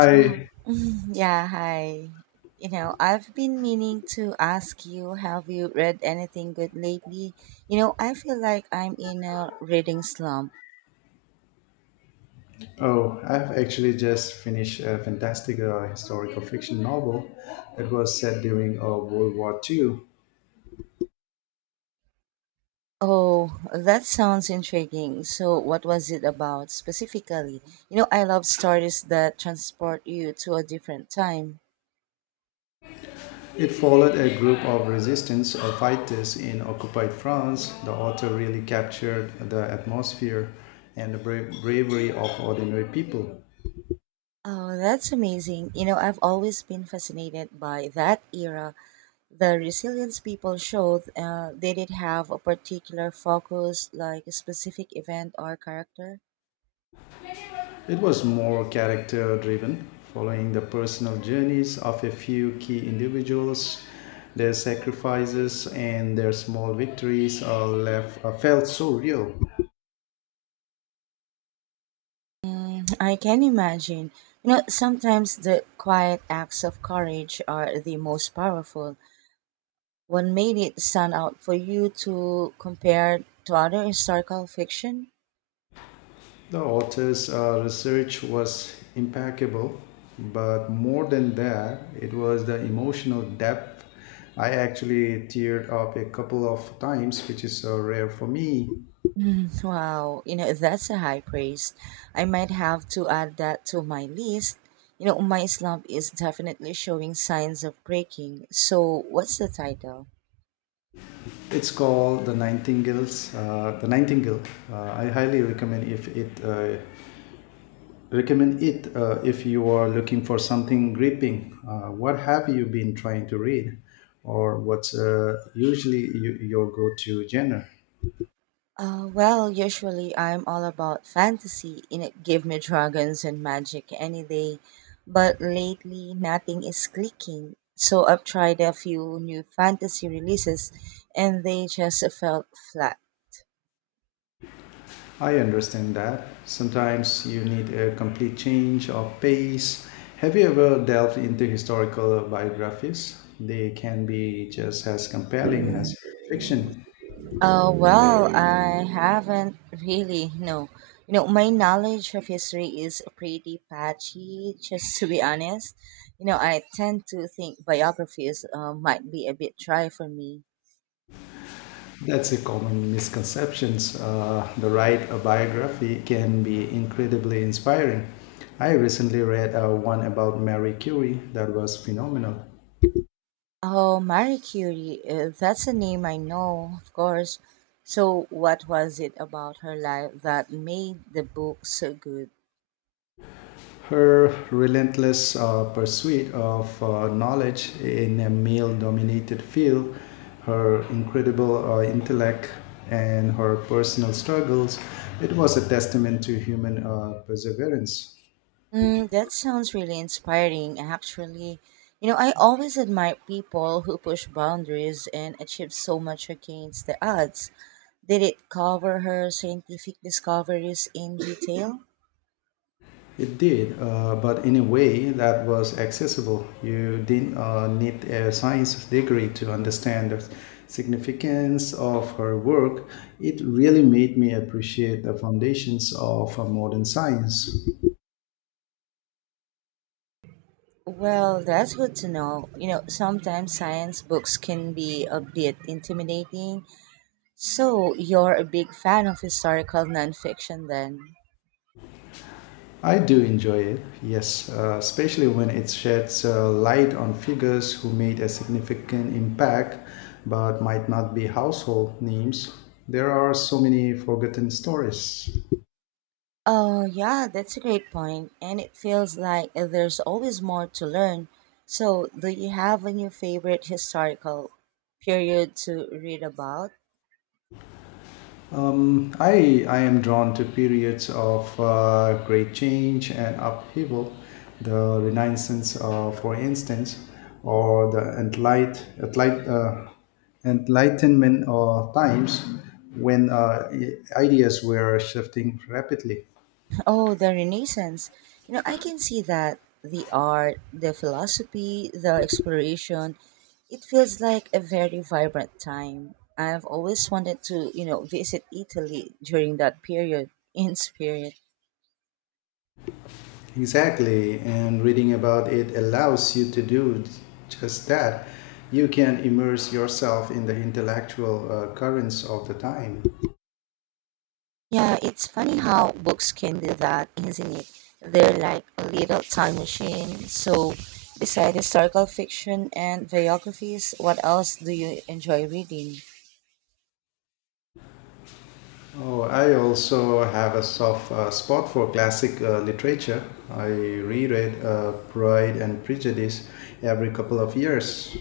So, yeah, hi. You know, I've been meaning to ask you, have you read anything good lately? You know, I feel like I'm in a reading slump. Oh, I've actually just finished a fantastic historical fiction novel that was set during World War II. Oh, that sounds intriguing. So, what was it about specifically? You know, I love stories that transport you to a different time. It followed a group of resistance fighters in occupied France. The author really captured the atmosphere and the bravery of ordinary people. Oh, that's amazing. You know, I've always been fascinated by that era, the resilience people showed. They did have a particular focus, like a specific event or character? It was more character driven, following the personal journeys of a few key individuals. Their sacrifices and their small victories are felt so real. Mm, I can imagine. You know, sometimes the quiet acts of courage are the most powerful. What made it stand out for you to compare to other historical fiction? The author's research was impeccable, but more than that, it was the emotional depth. I actually teared up a couple of times, which is rare for me. Mm, wow, you know, that's a high praise. I might have to add that to my list. You know, my slump is definitely showing signs of breaking. So, what's the title? It's called The Nightingales. The Nightingale. I highly recommend it if you are looking for something gripping. What have you been trying to read, or what's usually your go-to genre? Well, usually I'm all about fantasy. You know, give me dragons and magic any day. But lately, nothing is clicking. So, I've tried a few new fantasy releases and they just felt flat. I understand that sometimes you need a complete change of pace. Have you ever delved into historical biographies? They can be just as compelling as fiction. Well, I haven't really. No, you know, my knowledge of history is pretty patchy. Just to be honest, you know, I tend to think biographies might be a bit dry for me. That's a common misconception. The right a biography can be incredibly inspiring. I recently read one about Marie Curie that was phenomenal. Oh, Marie Curie, that's a name I know, of course. So, what was it about her life that made the book so good? Her relentless pursuit of knowledge in a male-dominated field, her incredible intellect, and her personal struggles, it was a testament to human perseverance. Mm, that sounds really inspiring, actually. You know, I always admire people who push boundaries and achieve so much against the odds. Did it cover her scientific discoveries in detail? It did, but in a way that was accessible. You didn't need a science degree to understand the significance of her work. It really made me appreciate the foundations of modern science. Well, that's good to know. You know, sometimes science books can be a bit intimidating. So, you're a big fan of historical nonfiction then? I do enjoy it, yes, especially when it sheds light on figures who made a significant impact but might not be household names. There are so many forgotten stories. Oh, yeah, that's a great point. And it feels like there's always more to learn. So, do you have a new favorite historical period to read about? I am drawn to periods of great change and upheaval, the Renaissance, for instance, or the Enlightenment times when ideas were shifting rapidly. Oh, the Renaissance. You know, I can see that, the art, the philosophy, the exploration, it feels like a very vibrant time. I've always wanted to, you know, visit Italy during that period in spirit. Exactly, and reading about it allows you to do just that. You can immerse yourself in the intellectual currents of the time. Yeah, it's funny how books can do that, isn't it? They're like a little time machine. So, besides historical fiction and biographies, what else do you enjoy reading? Oh, I also have a soft spot for classic literature. I reread Pride and Prejudice every couple of years.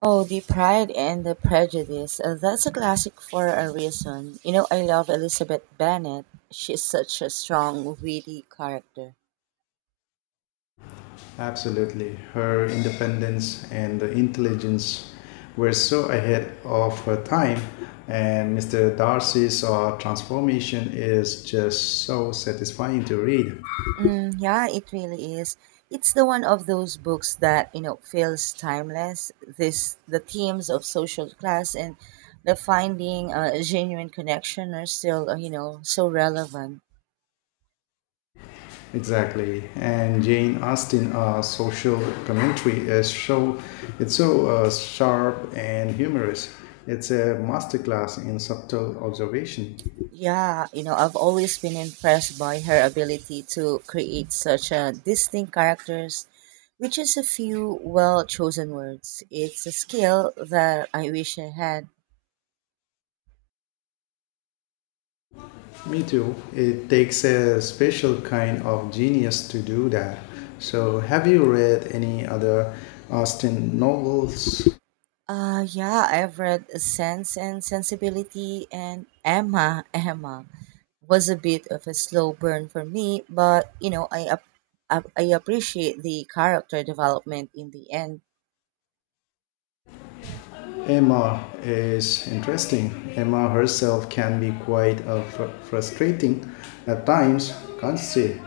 Oh, The Pride and the Prejudice. That's a classic for a reason. You know, I love Elizabeth Bennet. She's such a strong, witty character. Absolutely. Her independence and intelligence were so ahead of her time, and Mr. Darcy's transformation is just so satisfying to read. Mm, yeah, it really is. It's the one of those books that, you know, feels timeless. This the themes of social class and the finding a genuine connection are still, you know, so relevant. Exactly, and Jane Austen social commentary is so sharp and humorous. It's a masterclass in subtle observation. Yeah, you know, I've always been impressed by her ability to create such a distinct characters, which is a few well chosen words. It's a skill that I wish I had. Me too. It takes a special kind of genius to do that. So, have you read any other Austen novels? Yeah, I've read Sense and Sensibility, and Emma. Emma was a bit of a slow burn for me, but you know, I appreciate the character development in the end. Emma is interesting. Emma herself can be quite frustrating at times, can't she?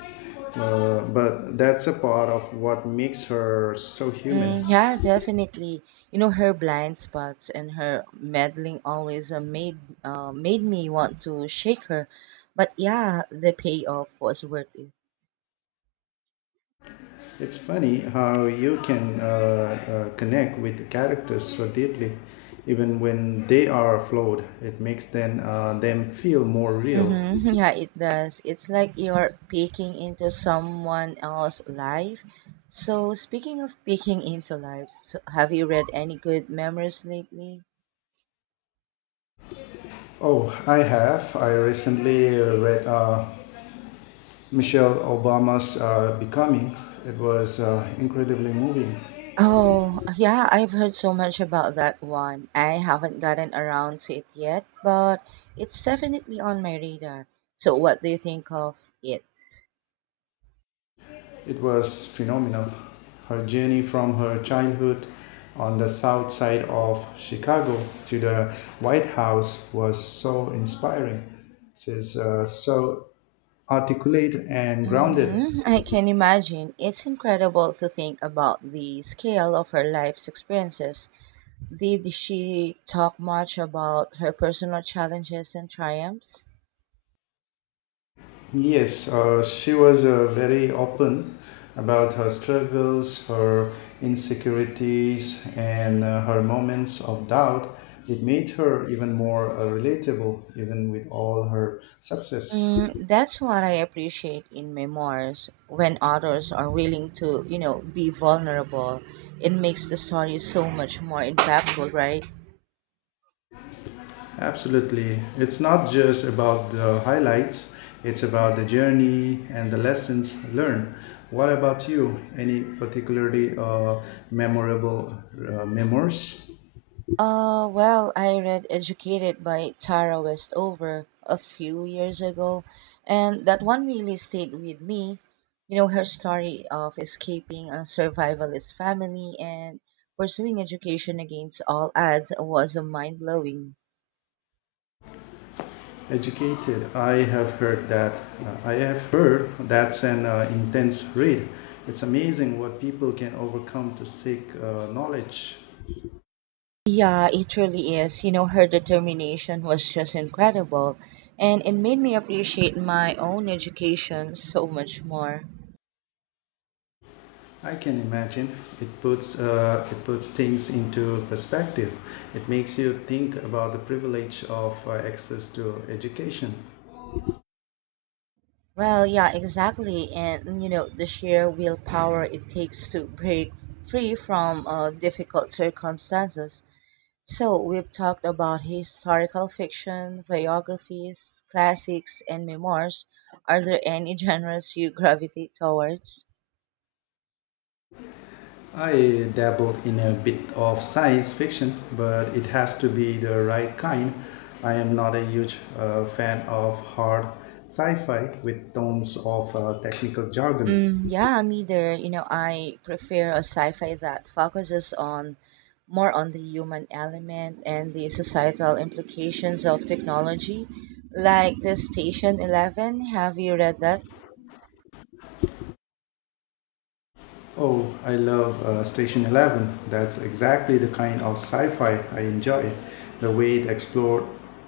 But that's a part of what makes her so human. Mm, yeah, definitely. You know, her blind spots and her meddling always made me want to shake her, but yeah, the payoff was worth it. It's funny how you can connect with characters so deeply, even when they are flawed. It makes them feel more real. Mm-hmm. Yeah, it does. It's like you're peeking into someone else's life. So, speaking of peeking into lives, so have you read any good memoirs lately? Oh, I have. I recently read Michelle Obama's Becoming. It was incredibly moving. Oh, yeah, I've heard so much about that one. I haven't gotten around to it yet, but it's definitely on my radar. So, what do you think of it? It was phenomenal. Her journey from her childhood on the south side of Chicago to the White House was so inspiring. She's so articulate and grounded. Mm-hmm. I can imagine. It's incredible to think about the scale of her life's experiences. Did she talk much about her personal challenges and triumphs? Yes, she was very open about her struggles, her insecurities, and her moments of doubt. It made her even more relatable, even with all her success. Mm, that's what I appreciate in memoirs, when authors are willing to, you know, be vulnerable. It makes the story so much more impactful, right? Absolutely. It's not just about the highlights, it's about the journey and the lessons learned. What about you? Any particularly memorable memoirs? Well, I read Educated by Tara Westover a few years ago, and that one really stayed with me. You know, her story of escaping a survivalist family and pursuing education against all odds was mind blowing. Educated. I have heard that's an intense read. It's amazing what people can overcome to seek knowledge. Yeah, it really is. You know, her determination was just incredible, and it made me appreciate my own education so much more. I can imagine it puts things into perspective. It makes you think about the privilege of access to education. Well, yeah, exactly. And, you know, the sheer willpower it takes to break free from difficult circumstances. So, we've talked about historical fiction, biographies, classics, and memoirs. Are there any genres you gravitate towards? I dabbled in a bit of science fiction, but it has to be the right kind. I am not a huge fan of hard sci-fi with tons of technical jargon. Mm, yeah, me either. You know, I prefer a sci-fi that focuses on more on the human element and the societal implications of technology, like the Station Eleven. Have you read that? Oh, I love Station 11. That's exactly the kind of sci-fi I enjoy. The way it explored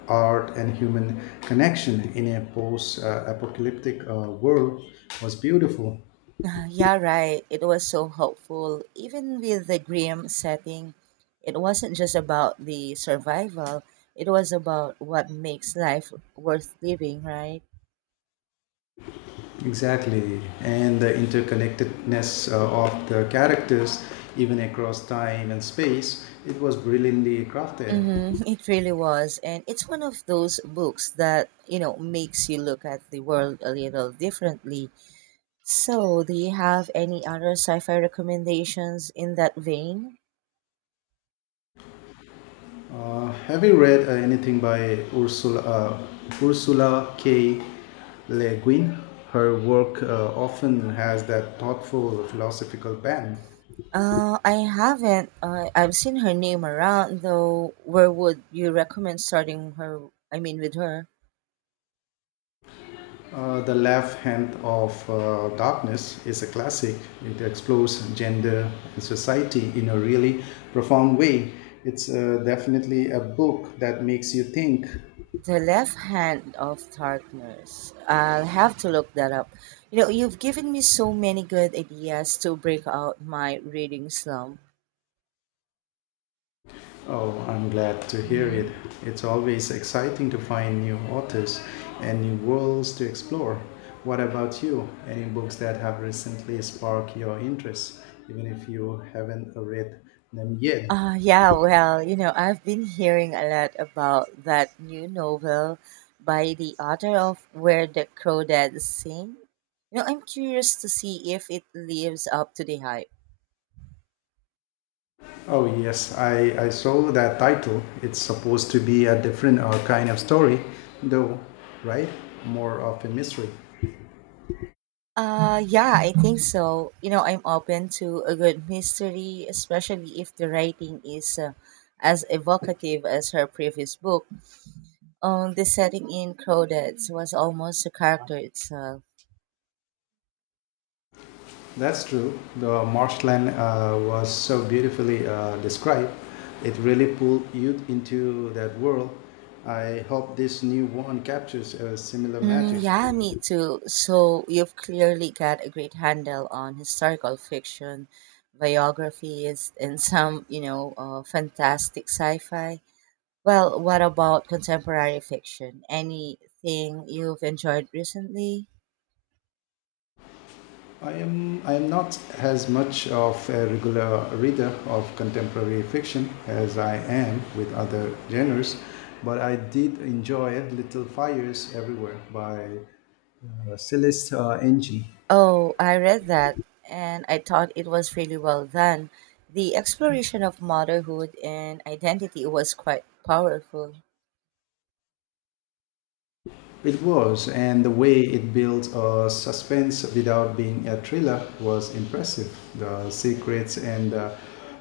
art and human connection in a post-apocalyptic world was beautiful. Ah, yeah, right. It was so hopeful. Even with the grim setting, it wasn't just about the survival. It was about what makes life worth living, right? Exactly, and the interconnectedness of the characters, even across time and space, it was brilliantly crafted. Mm-hmm. It really was. And it's one of those books that, you know, makes you look at the world a little differently. So, do you have any other sci-fi recommendations in that vein? Have you read anything by Ursula K. Le Guin? Her work often has that thoughtful philosophical bent. I haven't. I've seen her name around, though. Where would you recommend starting her? I mean, with her? The Left Hand of Darkness is a classic. It explores gender and society in a really profound way. It's definitely a book that makes you think. The Left Hand of Darkness. I'll have to look that up. You know, you've given me so many good ideas to break out my reading slump. Oh, I'm glad to hear Hmm. it. It's always exciting to find new authors and new worlds to explore. What about you? Any books that have recently sparked your interest, even if you haven't read them yet? Yeah, well, you know, I've been hearing a lot about that new novel by the author of Where the Crawdads Sing. You know, I'm curious to see if it lives up to the hype. Oh, yes, I saw that title. It's supposed to be a different kind of story, though, right? More of a mystery. Yeah, I think so. You know, I'm open to a good mystery, especially if the writing is as evocative as her previous book. The setting in Crawdads was almost a character itself. That's true. The marshland was so beautifully described. It really pulled you into that world. I hope this new one captures a similar magic. Mm, yeah, me too. So you've clearly got a great handle on historical fiction, biographies, and some, you know, fantastic sci-fi. Well, what about contemporary fiction? Anything you've enjoyed recently? I am not as much of a regular reader of contemporary fiction as I am with other genres, but I did enjoy Little Fires Everywhere by Celeste Ng. Oh, I read that, and I thought it was really well done. The exploration of motherhood and identity was quite powerful. It was, and the way it built a suspense without being a thriller was impressive. The secrets and the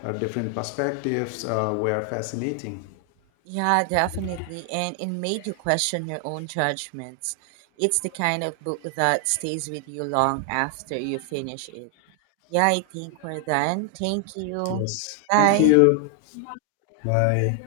different perspectives were fascinating. Yeah, definitely. And it made you question your own judgments. It's the kind of book that stays with you long after you finish it. Yeah, I think we're done. Thank you. Yes. Thank Bye. you. Bye.